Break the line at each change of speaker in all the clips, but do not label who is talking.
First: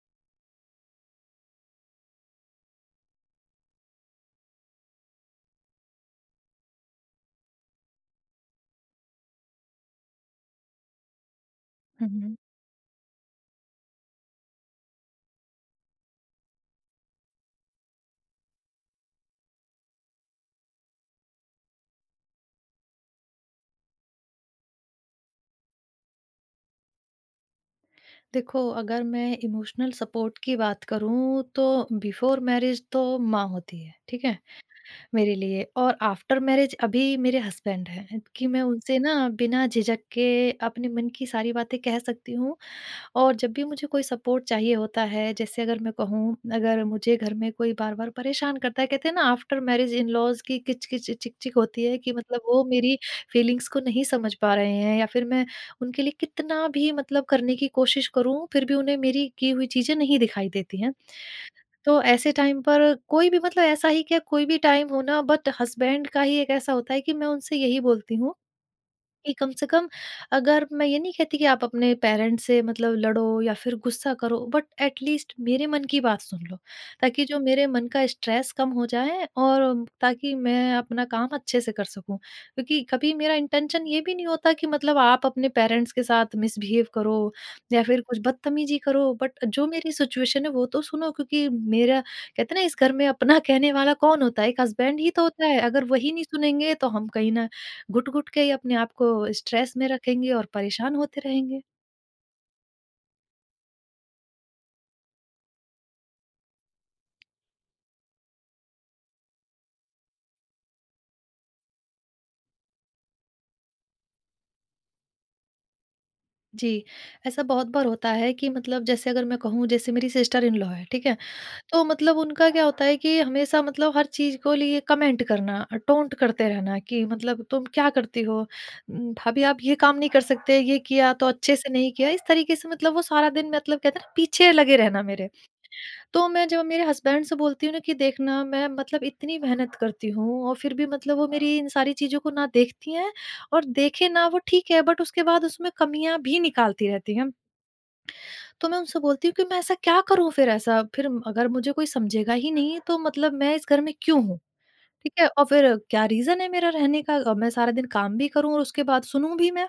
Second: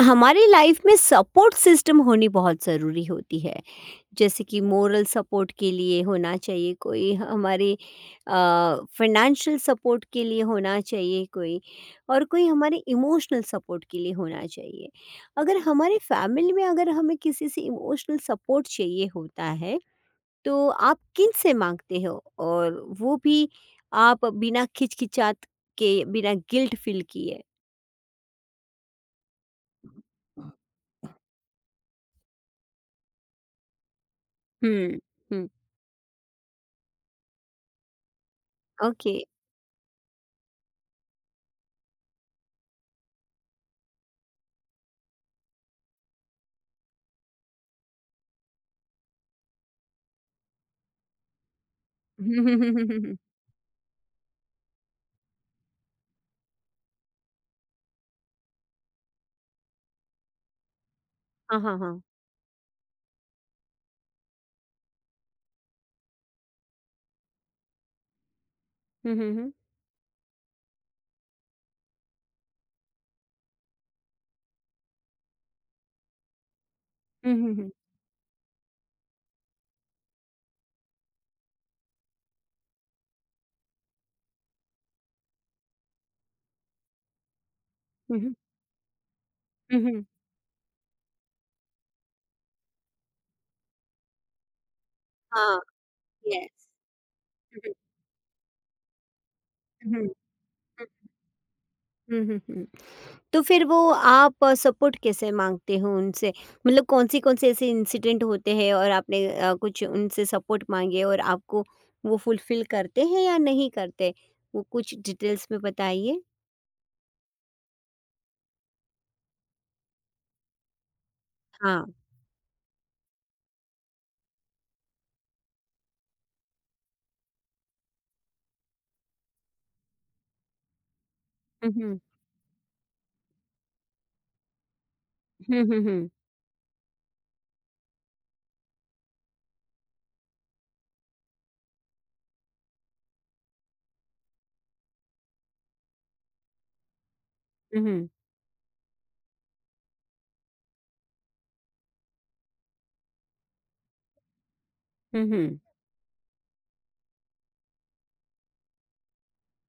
हमारी लाइफ में support system होनी बहुत ज़रूरी होती है। जैसे कि मोरल सपोर्ट के लिए होना चाहिए कोई हमारे, फाइनेंशियल सपोर्ट के लिए होना चाहिए कोई, और
हुँ।
कोई हमारे इमोशनल सपोर्ट के लिए होना चाहिए। अगर हमारे फैमिली में, अगर हमें किसी से इमोशनल सपोर्ट चाहिए होता है, तो आप किन से मांगते हो? और वो भी आप बिना खिचखिचात के, बिना गिल्ट फील किए।
देखो, अगर मैं इमोशनल सपोर्ट की बात करूँ तो बिफ़ोर मैरिज तो माँ होती है, ठीक है?
हम्म।
मेरे
हम्म।
लिए। और आफ्टर मैरिज अभी मेरे हस्बैंड हैं कि मैं उनसे
ओके।
ना बिना झिझक के अपने मन की सारी बातें कह सकती हूँ। और जब भी मुझे कोई सपोर्ट चाहिए होता है, जैसे अगर मैं कहूँ, अगर मुझे घर में कोई बार-बार परेशान करता है, कहते हैं ना, आफ्टर मैरिज इन-लॉज़ की किच-किच, चिक-चिक होती है कि मतलब वो मेरी फीलिंग्स को नहीं समझ पा रहे हैं, या फिर मैं उनके लिए कितना भी मतलब करने की कोशिश करूँ, फिर भी उन्हें मेरी की हुई चीज़ें नहीं दिखाई देती हैं।
हाँ, हाँ, हाँ।
तो ऐसे टाइम पर कोई भी, मतलब ऐसा ही क्या, कोई भी टाइम हो ना, बट हस्बैंड का ही एक ऐसा होता है कि मैं उनसे यही बोलती हूँ
हुँ, हुँ,
कि कम
हुँ।
से कम, अगर मैं ये नहीं कहती कि आप अपने पेरेंट्स से मतलब लड़ो या फिर गुस्सा करो, बट एटलीस्ट मेरे मन की बात सुन लो, ताकि
हुँ,
जो
हुँ,
मेरे
हुँ।
मन का स्ट्रेस कम हो जाए, और ताकि मैं अपना काम अच्छे से कर सकूं। क्योंकि कभी मेरा इंटेंशन ये भी नहीं होता कि मतलब आप अपने पेरेंट्स के साथ मिसबिहेव करो या फिर
हुँ,
कुछ
हुँ।
बदतमीजी करो, बट जो
हुँ,
मेरी
हुँ।
सिचुएशन है वो तो सुनो। क्योंकि मेरा, कहते हैं ना, इस घर में अपना कहने वाला कौन होता है? एक हस्बैंड ही तो होता
हाँ,
है। अगर वही नहीं
यस।
सुनेंगे तो हम कहीं ना
हुँ, हुँ,
घुट-घुट के ही अपने आप को स्ट्रेस में रखेंगे और
हुँ,
परेशान होते रहेंगे।
हुँ, हुँ, हुँ। तो फिर वो आप सपोर्ट कैसे माँगते हो उनसे? मतलब कौन-से-कौन से ऐसे इंसिडेंट होते हैं, और आपने कुछ उनसे सपोर्ट माँगे और आपको वो फुलफ़िल करते हैं या नहीं करते? वो कुछ डिटेल्स में बताइए।
जी, ऐसा बहुत बार होता है कि मतलब, जैसे अगर मैं कहूँ, जैसे मेरी सिस्टर इन लॉ है, ठीक है? तो
हाँ।
मतलब उनका क्या होता है कि हमेशा, मतलब हर चीज़ को लिए कमेंट करना, टोंट करते रहना, कि मतलब तुम क्या करती हो? भाभी आप ये काम नहीं कर सकते, ये किया तो अच्छे से
हुँ,
नहीं
हुँ।
किया। इस तरीके से मतलब वो सारा दिन, मतलब कहते हैं ना, पीछे लगे रहना मेरे।
हुँ, हुँ, हुँ।
तो मैं जब मेरे हस्बैंड से बोलती हूँ ना कि देखना, मैं मतलब इतनी मेहनत करती हूँ और फिर भी मतलब वो मेरी इन सारी चीज़ों को ना देखती हैं। और देखे ना, वो ठीक है, बट उसके बाद उसमें कमियाँ भी निकालती रहती हैं।
हुँ, हुँ।
तो मैं उनसे बोलती हूँ कि मैं ऐसा क्या करूँ फिर ऐसा? फिर अगर मुझे कोई समझेगा ही नहीं, तो मतलब मैं इस घर में क्यों हूँ? ठीक
हुँ,
है? और
हुँ।
फिर क्या रीज़न है मेरा रहने का? और मैं सारा दिन काम भी करूँ और उसके बाद सुनूँ भी मैं?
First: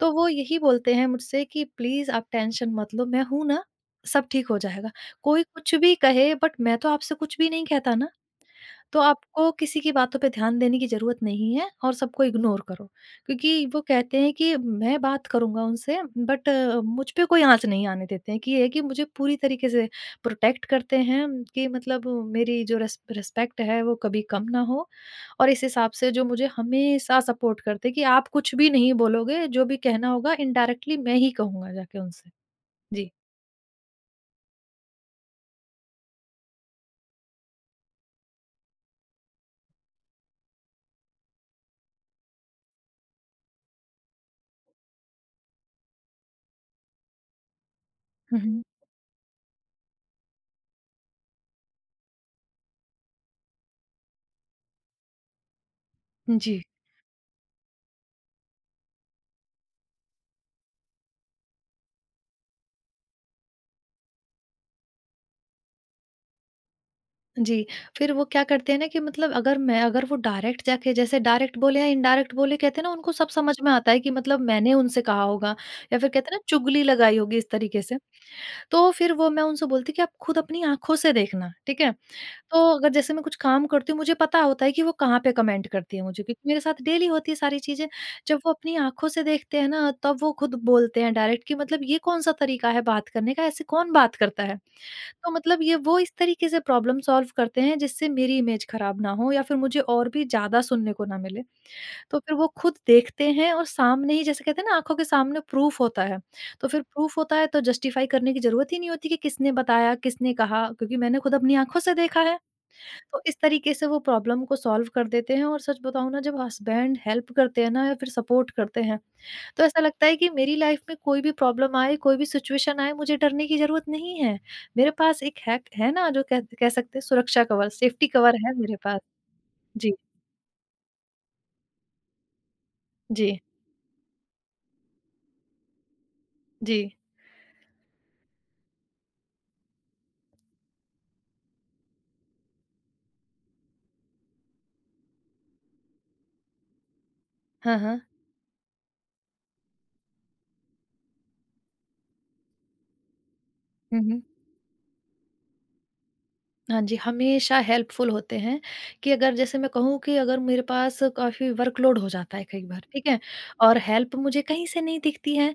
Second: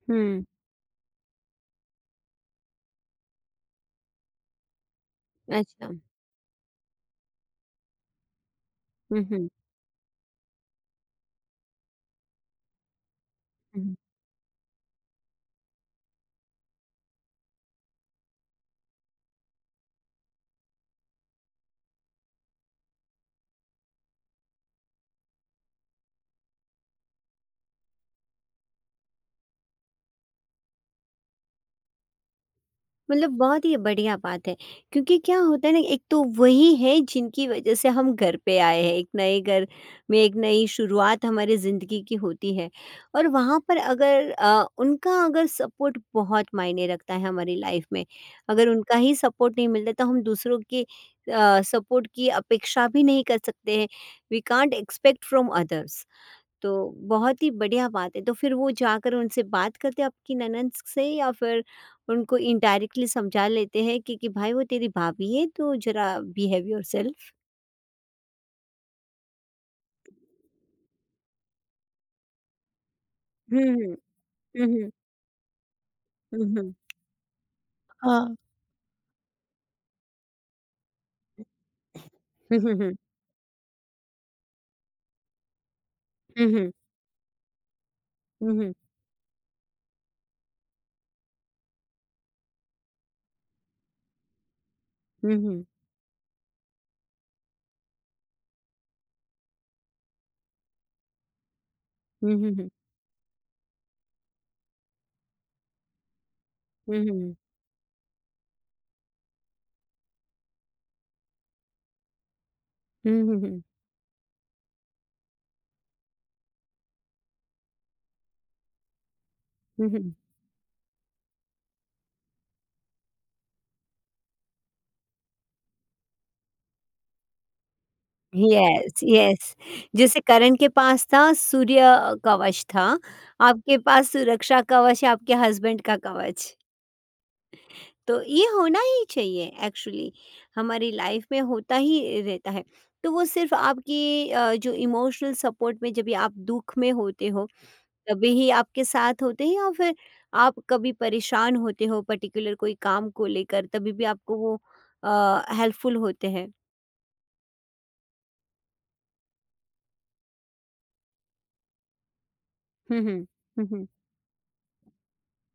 तो वो
हुँ।
यही बोलते हैं मुझसे कि प्लीज़ आप टेंशन मत लो, मैं हूँ ना, सब ठीक हो जाएगा। कोई कुछ
अच्छा।
भी कहे, बट मैं तो आपसे कुछ भी नहीं कहता ना। तो
हुँ, हुँ।
आपको किसी की बातों पे ध्यान देने की ज़रूरत नहीं है, और सबको इग्नोर करो। क्योंकि वो
हुँ।
कहते हैं कि मैं बात करूँगा उनसे, बट मुझ पे कोई आँच नहीं आने देते हैं, कि ये है कि मुझे पूरी तरीके से प्रोटेक्ट करते हैं, कि मतलब मेरी जो रिस्पेक्ट है वो कभी कम ना हो। और इस हिसाब से जो मुझे हमेशा सपोर्ट करते हैं, कि आप कुछ भी नहीं बोलोगे, जो भी कहना होगा इनडायरेक्टली मैं ही कहूँगा जाके उनसे। जी।
मतलब बहुत ही बढ़िया बात है, क्योंकि क्या होता है ना, एक तो वही है जिनकी वजह से हम घर पे आए हैं। एक नए घर में एक नई शुरुआत हमारी ज़िंदगी की होती है, और वहाँ पर अगर उनका अगर सपोर्ट बहुत मायने रखता है हमारी लाइफ में।
हुँ, हुँ।
अगर उनका ही सपोर्ट नहीं मिलता तो हम दूसरों के सपोर्ट की अपेक्षा भी नहीं कर सकते हैं। We can't expect from others.
जी।
तो बहुत ही बढ़िया बात है। तो फिर वो जाकर उनसे बात करते हैं आपकी ननद से, या फिर उनको इनडायरेक्टली समझा लेते हैं कि भाई वो तेरी भाभी है तो जरा बिहेव योरसेल्फ?
जी, फिर वो क्या करते हैं ना कि मतलब, अगर मैं, अगर वो डायरेक्ट जाके जैसे डायरेक्ट बोले या इनडायरेक्ट बोले, कहते हैं ना उनको सब समझ
हुँ,
में आता
हुँ।
है कि मतलब
हुँ,
मैंने
हुँ।
उनसे कहा होगा, या फिर, कहते हैं ना,
हुँ, हुँ।
चुगली लगाई होगी इस तरीके से।
हाँ।
तो फिर वो, मैं उनसे बोलती कि आप खुद अपनी आँखों से देखना, ठीक है?
हुँ,
तो
हुँ,
अगर
हुँ।
जैसे मैं कुछ काम करती हूँ, मुझे पता होता है कि वो कहाँ पे कमेंट करती है मुझे,
हुँ,
क्योंकि मेरे
हुँ।
साथ डेली होती है सारी चीज़ें। जब
हुँ,
वो
हुँ।
अपनी आँखों से देखते हैं ना, तब वो खुद बोलते हैं डायरेक्ट, कि मतलब ये कौन-सा तरीका है बात करने का, ऐसे कौन बात करता है? तो
हुँ,
मतलब
हुँ।
ये, वो इस तरीके से प्रॉब्लम सॉल्व करते हैं, जिससे मेरी इमेज खराब ना हो या फिर मुझे और भी ज़्यादा सुनने को ना मिले। तो
हुँ,
फिर वो
हुँ, हुँ।
खुद देखते हैं और सामने ही, जैसे कहते हैं ना, आँखों के सामने प्रूफ होता है। तो फिर
हुँ, हुँ,
प्रूफ
हुँ।
होता है, तो जस्टिफाई करने की ज़रूरत ही नहीं होती कि किसने बताया, किसने कहा, क्योंकि मैंने खुद अपनी आँखों से देखा है।
हुँ,
तो इस
हुँ, हुँ।
तरीके से वो प्रॉब्लम को सॉल्व कर देते हैं। और सच बताऊँ ना, जब हस्बैंड हेल्प करते हैं ना, या फिर सपोर्ट करते हैं, तो ऐसा
हुँ,
लगता
हुँ।
है कि मेरी लाइफ में कोई भी प्रॉब्लम आए, कोई भी सिचुएशन आए, मुझे डरने की ज़रूरत नहीं है। मेरे पास एक हैक है ना, जो कह कह सकते हैं सुरक्षा कवर, सेफ्टी कवर है मेरे
यस,
पास।
यस।
जी,
जैसे करण के पास था सूर्य कवच था,
जी,
आपके पास सुरक्षा कवच है, आपके हस्बैंड का कवच।
जी।
तो ये होना ही चाहिए एक्चुअली। हमारी लाइफ में होता ही रहता है। तो वो सिर्फ आपकी जो इमोशनल सपोर्ट में, जब भी आप दुख में होते हो
हाँ, हाँ।
तभी ही आपके साथ होते हैं, या फिर आप कभी परेशान होते हो पर्टिकुलर कोई काम को लेकर तभी
हुँ,
भी
हुँ।
आपको वो हेल्पफुल होते हैं?
हाँ जी, हमेशा हेल्पफुल होते हैं। कि अगर जैसे मैं कहूँ, कि अगर मेरे पास काफ़ी वर्कलोड हो जाता है कई बार,
हम्म।
ठीक है?
हम्म।
और
हम्म।
हेल्प मुझे कहीं से नहीं दिखती है,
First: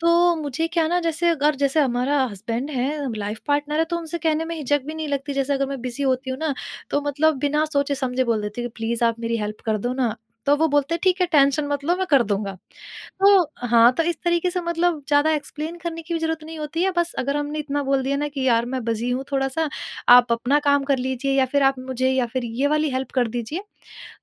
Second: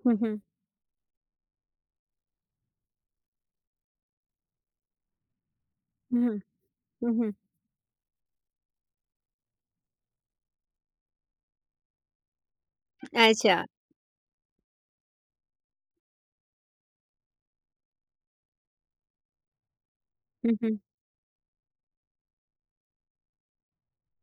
तो
हम्म।
मुझे क्या ना, जैसे अगर जैसे हमारा हस्बैंड है, लाइफ पार्टनर है, तो उनसे कहने में हिचक भी नहीं लगती। जैसे अगर मैं बिज़ी
हम्म।
होती हूँ
हम्म।
ना, तो मतलब बिना सोचे-समझे बोल देती हूँ कि प्लीज़ आप मेरी हेल्प कर दो ना। तो वो बोलते हैं, ठीक है, टेंशन मत लो, मैं कर दूँगा। तो
अच्छा।
हाँ, तो इस तरीके से मतलब ज़्यादा एक्सप्लेन करने की भी ज़रूरत नहीं होती है। बस अगर हमने इतना बोल दिया ना कि यार, मैं बिज़ी हूँ थोड़ा-सा, आप
हम्म।
अपना
हम्म।
काम कर लीजिए, या फिर आप मुझे, या फिर ये वाली हेल्प कर दीजिए।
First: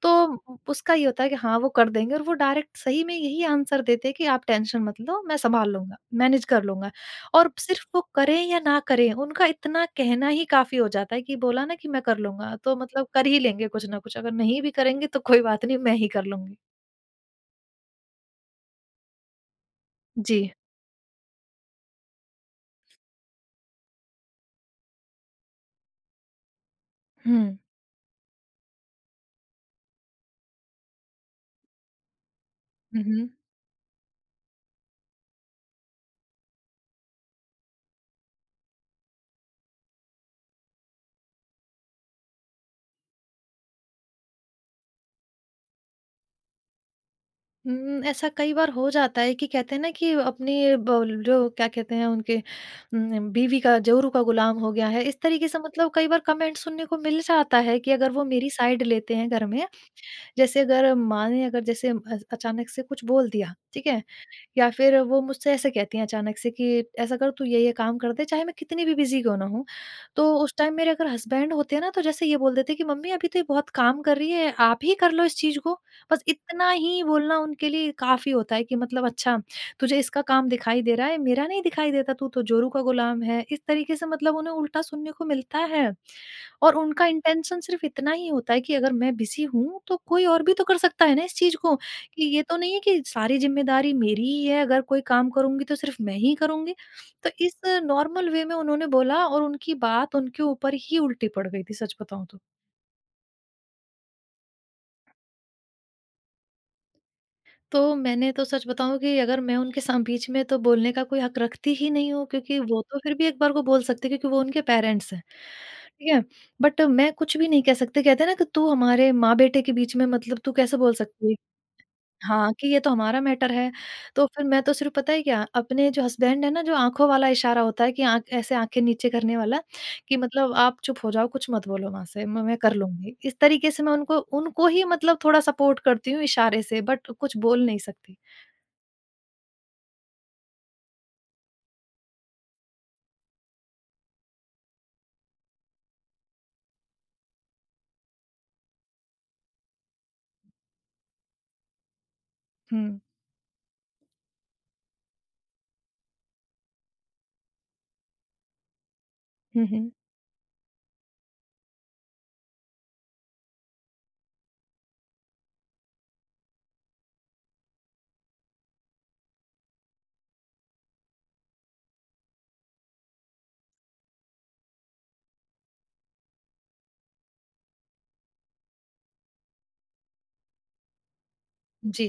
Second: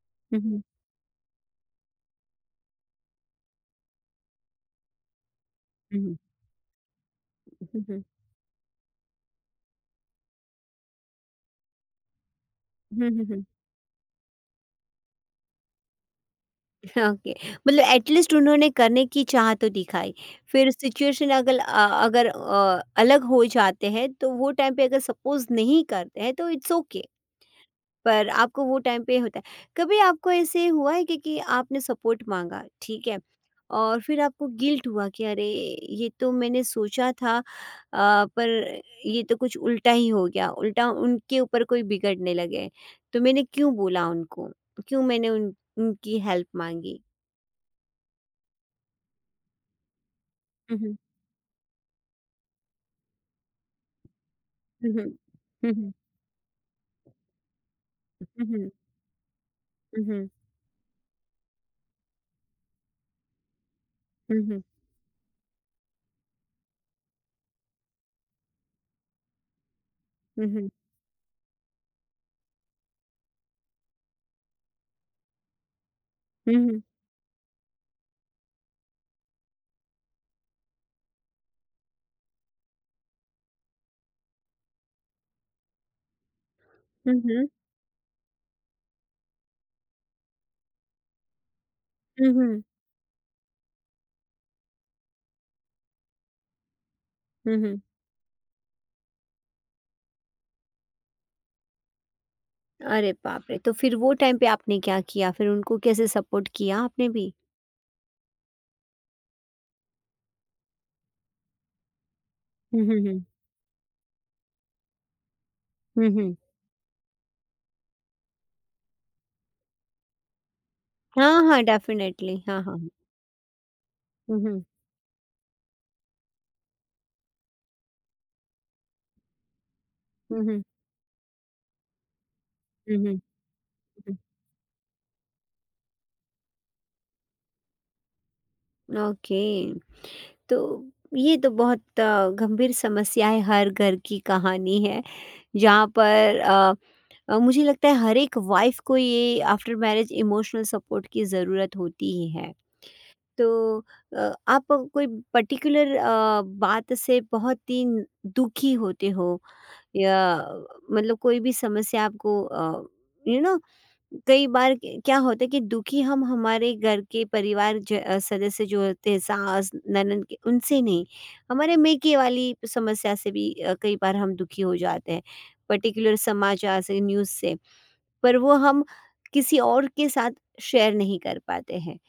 तो उ
हम्म।
उसका ये होता है कि हाँ, वो कर देंगे। और वो डायरेक्ट, सही में, यही आंसर देते हैं कि आप टेंशन मत लो, मैं सँभाल लूँगा,
हम्म।
मैनेज कर लूँगा। और सिर्फ़ वो
हम्म।
करें या ना करें, उनका इतना कहना ही काफ़ी हो जाता है, कि बोला ना कि मैं कर लूँगा, तो
हम्म।
मतलब
हम्म।
कर ही
हम्म।
लेंगे कुछ ना कुछ, अगर नहीं भी करेंगे तो कोई बात नहीं, मैं ही कर लूँगी।
हाँ, ओके। मतलब एटलीस्ट उन्होंने करने की चाह तो दिखाई।
जी।
फिर सिचुएशन अगल अ, अगर अ, अलग हो जाते हैं तो वो टाइम पे अगर सपोज़ नहीं करते हैं तो इट्स ओके,
हुँ।
पर आपको वो टाइम पे होता है। कभी आपको ऐसे हुआ है कि आपने सपोर्ट माँगा,
हुँ,
ठीक है?
हुँ।
और फिर आपको गिल्ट हुआ कि अरे! ये तो मैंने सोचा था, पर ये तो कुछ उल्टा ही हो गया, उल्टा उनके ऊपर कोई बिगड़ने लगे। तो मैंने क्यों बोला उनको? क्यों मैंने उन उनकी हेल्प माँगी?
हुँ, ऐसा कई बार हो जाता है कि, कहते हैं ना, कि अपनी ब जो क्या कहते हैं, उनके बीवी का, जोरू का गुलाम हो गया है।
Mhm।
इस तरीके से मतलब
Mhm।
कई बार कमेंट सुनने को मिल जाता है, कि अगर वो मेरी
Mhm।
साइड लेते हैं घर में,
Mhm।
जैसे अगर माँ ने, अगर जैसे अचानक से कुछ बोल दिया, ठीक है?
Mhm।
या फिर वो मुझसे ऐसे कहती हैं अचानक से कि ऐसा कर, तू ये काम कर दे, चाहे मैं कितनी भी बिजी क्यों ना हूँ। तो उस
Mhm।
टाइम मेरे अगर हस्बैंड होते ना, तो जैसे ये बोल देते कि मम्मी, अभी तो ये बहुत काम कर रही है, आप ही कर लो इस चीज़ को। बस इतना
Mhm।
ही बोलना उनके लिए काफ़ी होता है, कि मतलब, अच्छा, तुझे इसका काम दिखाई दे रहा है, मेरा नहीं दिखाई देता, तू तो जोरू का गुलाम है। इस तरीके से मतलब उन्हें उल्टा सुनने को मिलता है। और उनका
Mhm।
इंटेंशन सिर्फ़ इतना ही होता है कि अगर मैं बिजी हूँ तो कोई और भी तो कर सकता है ना इस चीज़ को। कि ये तो
Mhm।
नहीं है कि सारी ज़िम्मेदारी मेरी ही है, अगर कोई काम करूँगी तो सिर्फ़ मैं ही करूँगी। तो इस
Mhm।
नॉर्मल वे में उन्होंने बोला, और उनकी बात उनके ऊपर ही उल्टी पड़ गई थी, सच बताऊँ तो।
अरे बाप रे! तो फिर वो टाइम पे आपने क्या किया? फिर उनको कैसे सपोर्ट किया आपने भी?
तो मैंने तो, सच बताऊँ, कि अगर मैं उनके साम बीच में तो बोलने का कोई हक रखती ही नहीं हूँ, क्योंकि
हुँ,
वो
हुँ,
तो फिर
हुँ,
भी एक बार को बोल सकते हैं, क्योंकि वो उनके पेरेंट्स हैं।
हुँ,
ठीक है?
हुँ।
बट मैं कुछ भी नहीं कह सकती। कहते हैं ना कि तू हमारे माँ-बेटे के बीच में मतलब तू कैसे बोल सकती है।
हाँ, हाँ, डेफ़िनेटली।
हाँ,
हाँ,
कि
हाँ।
ये तो हमारा मैटर है। तो
हुँ,
फिर
हुँ,
मैं तो सिर्फ़ पता है क्या, अपने जो हस्बैंड है ना, जो आँखों वाला इशारा होता है कि आँख ऐसे आँखें नीचे करने वाला, कि
हुँ,
मतलब
हुँ,
आप चुप हो जाओ, कुछ मत बोलो वहाँ से, म मैं कर
हुँ,
लूँगी।
हुँ,
इस तरीके से मैं
हुँ।
उनको उनको ही मतलब थोड़ा सपोर्ट करती हूँ इशारे से, बट कुछ बोल नहीं सकती।
ओके। तो ये तो बहुत गंभीर समस्या है, हर घर की कहानी है, जहाँ पर मुझे लगता है हर एक वाइफ़ को ये आफ्टर मैरिज इमोशनल सपोर्ट की ज़रूरत होती ही है।
हुँ।
तो आप कोई पर्टिकुलर बात से बहुत ही दुखी होते हो,
हुँ, हुँ।
या मतलब कोई भी समस्या आपको, यू नो, कई बार क्या होता है कि दुखी हम हमारे घर के परिवार सदस्य जो होते हैं सास ननद के उनसे नहीं, हमारे मेके वाली समस्या से भी कई बार हम दुखी हो जाते हैं, पर्टिकुलर समाचार से, न्यूज़ से, पर वो हम किसी और के साथ शेयर नहीं कर पाते हैं।
जी।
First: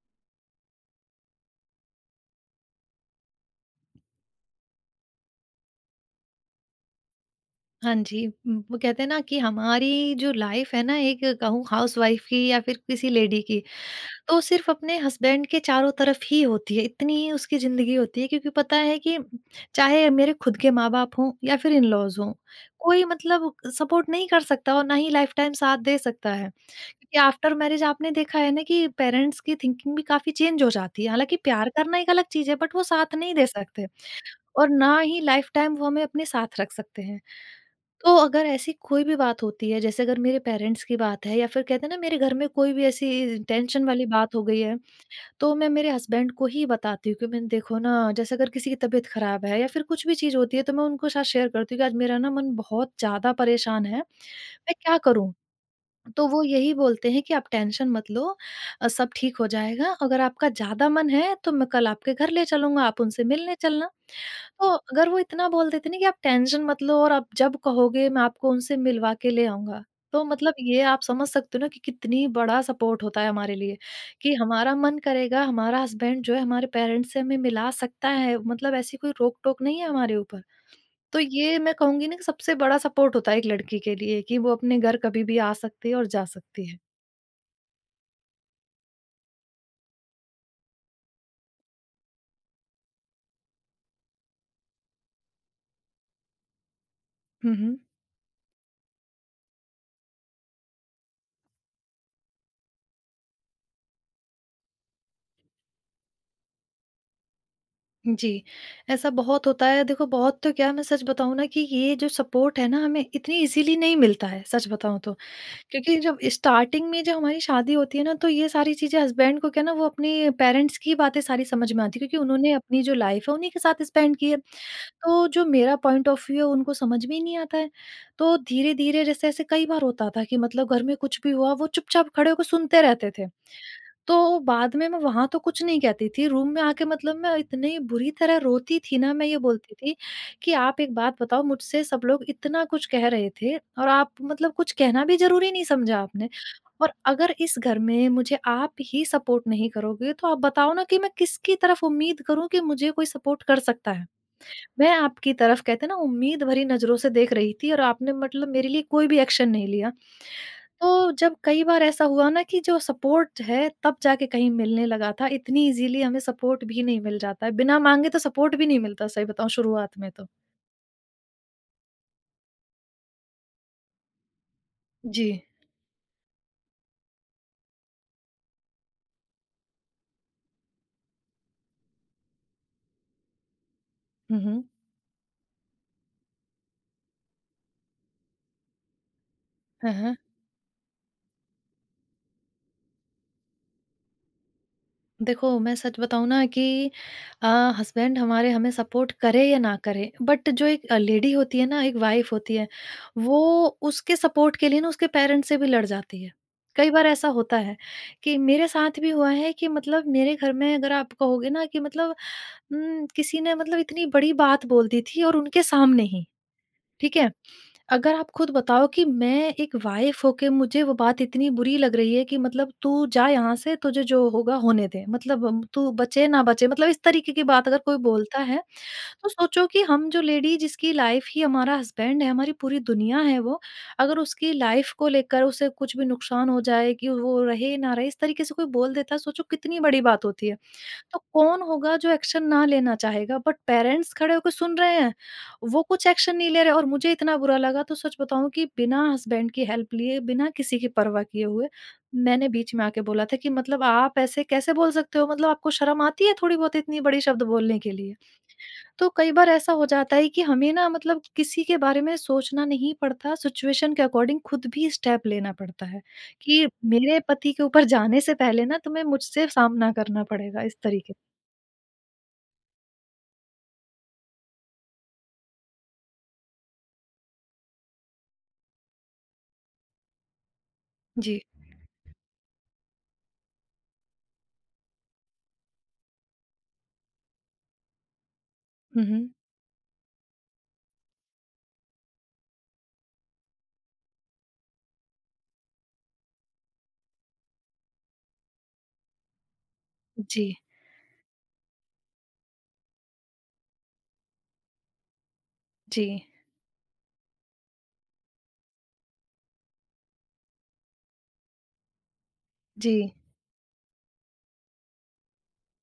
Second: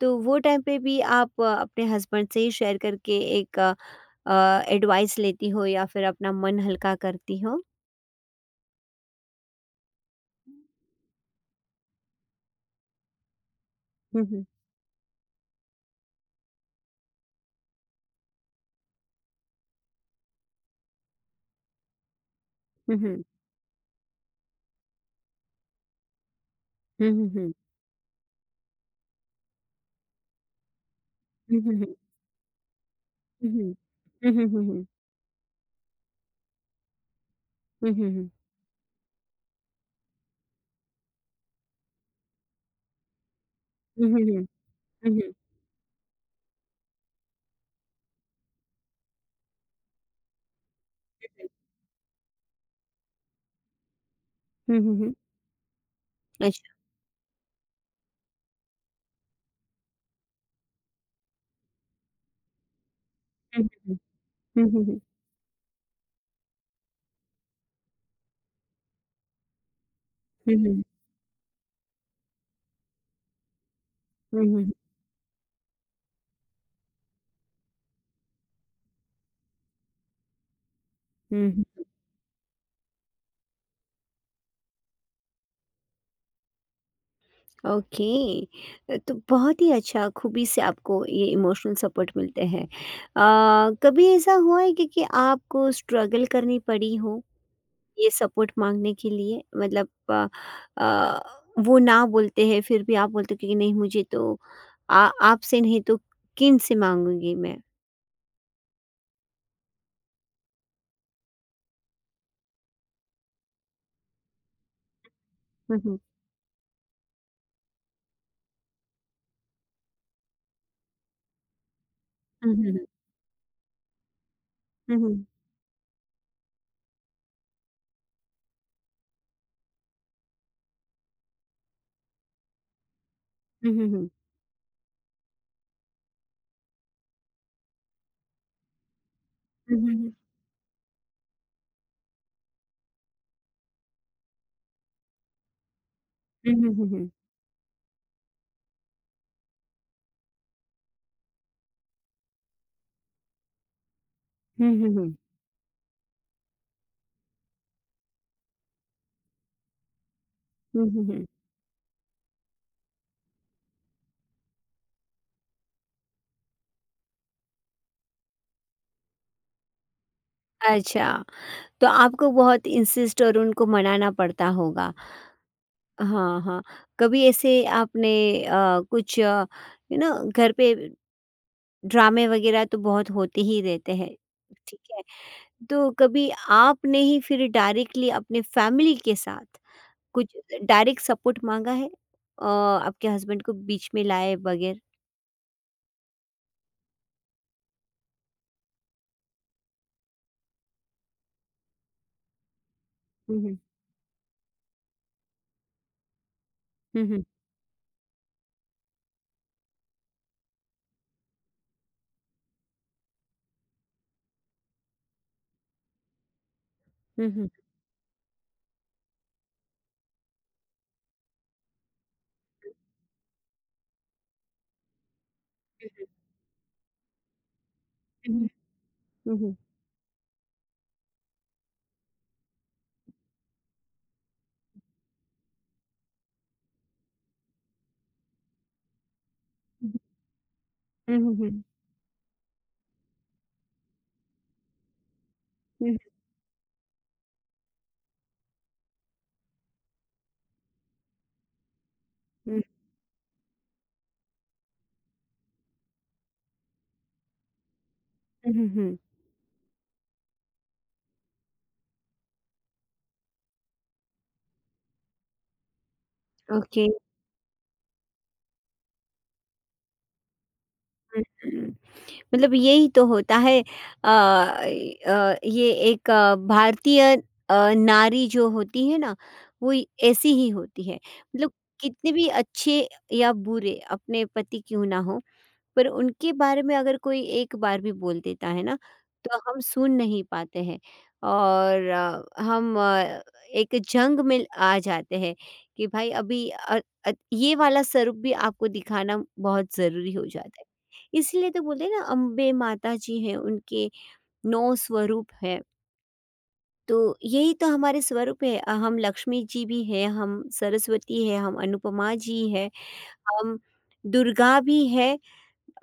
तो वो टाइम पे भी आप अपने हस्बैंड से ही शेयर करके एक एडवाइस लेती हो, या फिर अपना मन हल्का करती हो?
हाँ जी। वो कहते हैं ना कि हमारी जो लाइफ़ है ना, एक कहूँ हाउसवाइफ़ की या फिर किसी लेडी की,
हुँ,
तो
हुँ।
सिर्फ़ अपने हस्बैंड के चारों तरफ ही होती है, इतनी ही उसकी ज़िंदगी होती है, क्योंकि पता है कि चाहे मेरे खुद के माँ-बाप हों या फिर इन-लॉज़ हों,
हुँ,
कोई
हुँ।
मतलब सपोर्ट नहीं कर सकता और ना ही लाइफ़ टाइम साथ दे सकता है।
हुँ,
क्योंकि
हुँ, हुँ।
आफ्टर मैरिज आपने देखा है ना कि पेरेंट्स की थिंकिंग भी काफ़ी चेंज हो जाती है। हालाँकि
हुँ,
प्यार
हुँ, हुँ।
करना एक अलग चीज़ है, बट वो साथ नहीं दे
हुँ, हुँ।
सकते
हुँ, हुँ, हुँ,
और
हुँ।
ना ही लाइफ़ टाइम वो हमें अपने साथ रख सकते हैं।
हुँ, हुँ,
तो
हुँ।
अगर ऐसी कोई भी बात होती है, जैसे अगर मेरे पेरेंट्स की बात है या फिर कहते हैं ना मेरे घर में कोई भी ऐसी टेंशन वाली
हुँ, हुँ,
बात हो
हुँ।
गई है,
हुँ, हुँ।
तो मैं मेरे हस्बैंड को ही बताती हूँ कि मैंने देखो ना, जैसे अगर किसी की तबीयत खराब है या फिर कुछ भी चीज़ होती है, तो मैं उनको साथ शेयर करती हूँ कि आज मेरा ना मन बहुत ज़्यादा परेशान है, मैं
हुँ, हुँ,
क्या
हुँ।
करूँ? तो वो
अच्छा।
यही बोलते हैं कि आप टेंशन मत लो, सब ठीक हो जाएगा। अगर आपका ज़्यादा मन है तो मैं कल आपके घर ले चलूँगा, आप उनसे मिलने
हुँ, हुँ,
चलना।
हुँ।
तो
हुँ, हुँ, हुँ।
अगर वो इतना बोल देते ना कि आप टेंशन मत लो और आप जब कहोगे मैं आपको उनसे मिलवा के ले आऊँगा। तो
हुँ,
मतलब ये
हुँ।
आप समझ सकते हो ना कि कितनी बड़ा सपोर्ट होता है हमारे लिए, कि
हुँ, हुँ।
हमारा मन करेगा, हमारा हस्बैंड जो है हमारे पेरेंट्स से हमें मिला सकता है। मतलब ऐसी कोई रोक-टोक नहीं है हमारे ऊपर। तो
हुँ,
ये मैं
हुँ।
कहूँगी ना कि सबसे बड़ा सपोर्ट होता है एक लड़की के लिए कि वो अपने घर कभी भी आ सकती है और जा सकती है।
ओके। तो बहुत ही अच्छा खूबी से आपको ये इमोशनल सपोर्ट मिलते हैं। कभी ऐसा हुआ है कि आपको स्ट्रगल करनी पड़ी हो?
हुँ, हुँ।
ये सपोर्ट माँगने के लिए, मतलब अ, वो ना बोलते हैं, फिर भी आप बोलते हो कि नहीं, मुझे तो आ आपसे नहीं तो किन से माँगूँगी मैं?
जी, ऐसा बहुत होता है। देखो बहुत तो क्या, मैं सच बताऊँ ना कि ये जो सपोर्ट है ना हमें इतनी ईज़िली नहीं मिलता है, सच बताऊँ तो।
हुँ,
क्योंकि
हुँ।
जब स्टार्टिंग में जब हमारी शादी होती है ना, तो ये सारी चीज़ें हस्बैंड को क्या ना, वो अपने पेरेंट्स की बातें सारी समझ में आती है क्योंकि उन्होंने
हुँ, हुँ,
अपनी
हुँ।
जो लाइफ़ है उन्हीं के साथ स्पेंड की है।
हुँ, हुँ।
तो जो मेरा पॉइंट ऑफ व्यू है उनको समझ में ही नहीं आता है। तो धीरे-धीरे जैसे ऐसे कई बार होता था कि मतलब घर में कुछ भी हुआ वो चुपचाप खड़े होकर सुनते रहते थे।
हुँ,
तो बाद में मैं वहाँ तो कुछ नहीं कहती थी, रूम में आके मतलब मैं इतनी बुरी तरह रोती थी ना, मैं ये बोलती
हुँ,
थी
हुँ।
कि आप एक बात बताओ, मुझसे सब लोग इतना कुछ कह रहे थे और आप मतलब कुछ कहना भी ज़रूरी नहीं समझा आपने।
हुँ, हुँ, हुँ। हुँ,
और
हुँ, हुँ।
अगर इस घर में मुझे आप ही सपोर्ट नहीं करोगे, तो आप बताओ ना कि मैं किसकी तरफ उम्मीद करूँ कि मुझे कोई सपोर्ट कर सकता है?
हुँ,
मैं
हुँ, हुँ।
आपकी तरफ कहते हैं ना उम्मीद भरी नज़रों से देख रही थी और आपने मतलब मेरे लिए कोई भी एक्शन नहीं लिया।
हुँ, हुँ,
तो
हुँ।
जब कई बार ऐसा हुआ ना कि जो सपोर्ट है तब जाके कहीं मिलने लगा था, इतनी ईज़िली हमें सपोर्ट भी नहीं मिल जाता है, बिना माँगे तो सपोर्ट भी नहीं मिलता, सही बताऊँ शुरुआत में तो।
अच्छा, तो आपको बहुत इंसिस्ट और उनको मनाना पड़ता होगा।
जी।
हाँ, हाँ। कभी ऐसे आपने कुछ, यू नो, घर पे ड्रामे वगैरह तो बहुत होते ही रहते हैं,
हुँ, हुँ।
ठीक है? तो कभी आपने ही फिर डायरेक्टली अपने फैमिली के साथ
हाँ, हाँ।
कुछ डायरेक्ट सपोर्ट मांगा है, आपके हस्बैंड को बीच में लाए बगैर?
देखो मैं सच बताऊँ ना कि अ, हस्बैंड हमारे हमें सपोर्ट करे या ना करे, बट जो एक लेडी होती है ना, एक वाइफ होती है,
हुँ,
वो
हुँ,
उसके सपोर्ट के लिए ना उसके पेरेंट्स से भी लड़ जाती है। कई
हुँ,
बार
हुँ,
ऐसा होता है कि मेरे साथ भी हुआ है कि मतलब मेरे घर में अगर आप कहोगे ना कि मतलब किसी ने मतलब इतनी बड़ी बात बोल दी थी और उनके सामने ही, ठीक
हुँ,
है?
हुँ,
अगर आप खुद बताओ कि मैं एक वाइफ़ होके मुझे वो बात इतनी बुरी लग रही है कि मतलब तू जा यहाँ से, तुझे जो होगा होने दे। मतलब तू बचे ना बचे, मतलब इस तरीके की बात अगर कोई
हुँ,
बोलता
हुँ,
है, तो
हुँ, हुँ,
सोचो कि हम जो लेडी जिसकी लाइफ़ ही हमारा हस्बैंड है, हमारी पूरी दुनिया है वो, अगर उसकी लाइफ़ को लेकर उसे कुछ भी नुकसान हो जाए कि वो रहे ना रहे, इस तरीके से कोई बोल देता है, सोचो कितनी
हुँ,
बड़ी बात होती है। तो
हुँ,
कौन होगा जो एक्शन ना लेना चाहेगा? बट पेरेंट्स खड़े होके सुन रहे हैं, वो
हुँ,
कुछ एक्शन नहीं ले रहे और मुझे इतना बुरा लगा, तो सच बताऊँ कि बिना हस्बैंड की हेल्प लिए, बिना किसी की परवाह किए हुए, मैंने
हुँ,
बीच में आके बोला था कि मतलब आप ऐसे कैसे बोल सकते हो? मतलब आपको शर्म आती है थोड़ी बहुत इतनी बड़ी शब्द बोलने के लिए?
हुँ, हुँ।
तो कई बार ऐसा हो जाता है कि हमें ना मतलब किसी के बारे में सोचना नहीं पड़ता, सिचुएशन के अकॉर्डिंग खुद भी स्टेप लेना पड़ता है, कि
ओके।
मेरे पति के ऊपर जाने से पहले ना तुम्हें मुझसे सामना करना पड़ेगा, इस तरीके।
हुँ, हुँ। मतलब यही तो होता है। अ, ये एक भारतीय नारी जो होती है ना, ऐसी ही होती है।
जी।
मतलब कितने भी अच्छे या बुरे अपने पति क्यों ना हों, पर उनके बारे में अगर कोई एक बार भी बोल देता है ना,
हुँ, हुँ।
तो हम सुन नहीं पाते हैं, और हम एक जंग में आ जाते हैं कि भाई अभी ये वाला स्वरूप भी आपको दिखाना बहुत ज़रूरी हो
जी,
जाता है। इसलिए तो बोलते हैं ना, अम्बे माता जी हैं, उनके 9 स्वरूप हैं,
जी,
तो यही तो हमारे स्वरूप है। हम लक्ष्मी जी भी हैं, हम सरस्वती हैं, हम अनुपमा जी हैं,
जी,
हम दुर्गा भी है,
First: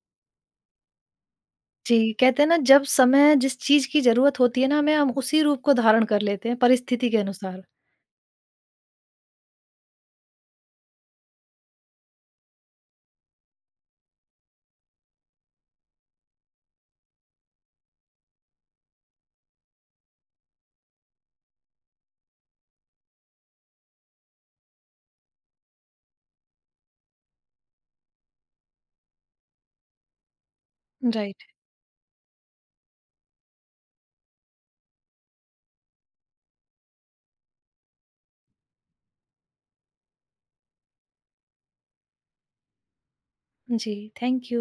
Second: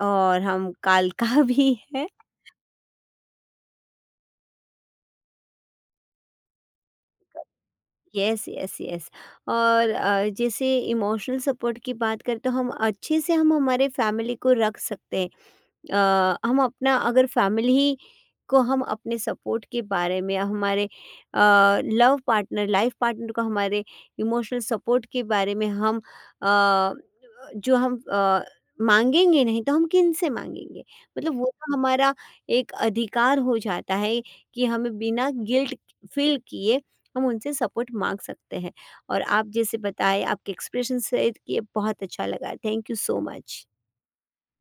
और हम कालका भी
जी।
हैं।
कहते हैं ना, जब समय जिस चीज़ की ज़रूरत होती है ना हमें, हम उसी रूप को धारण कर लेते हैं परिस्थिति के अनुसार।
Yes, yes, yes. और जैसे इमोशनल सपोर्ट की बात करें तो हम अच्छे से हम हमारे फैमिली को रख सकते हैं। हम अपना अगर फैमिली को, हम अपने सपोर्ट के बारे में, हमारे लव पार्टनर लाइफ पार्टनर को, हमारे इमोशनल सपोर्ट के बारे में, हम अ, जो हम अ, मांगेंगे नहीं तो हम किन से मांगेंगे? मतलब
राइट।
वो तो हमारा एक अधिकार हो जाता है कि हमें बिना गिल्ट फील किए हम उनसे सपोर्ट मांग सकते हैं। और आप जैसे बताए आपके एक्सप्रेशन से ये बहुत अच्छा लगा। Thank you so much.
जी, थैंक यू।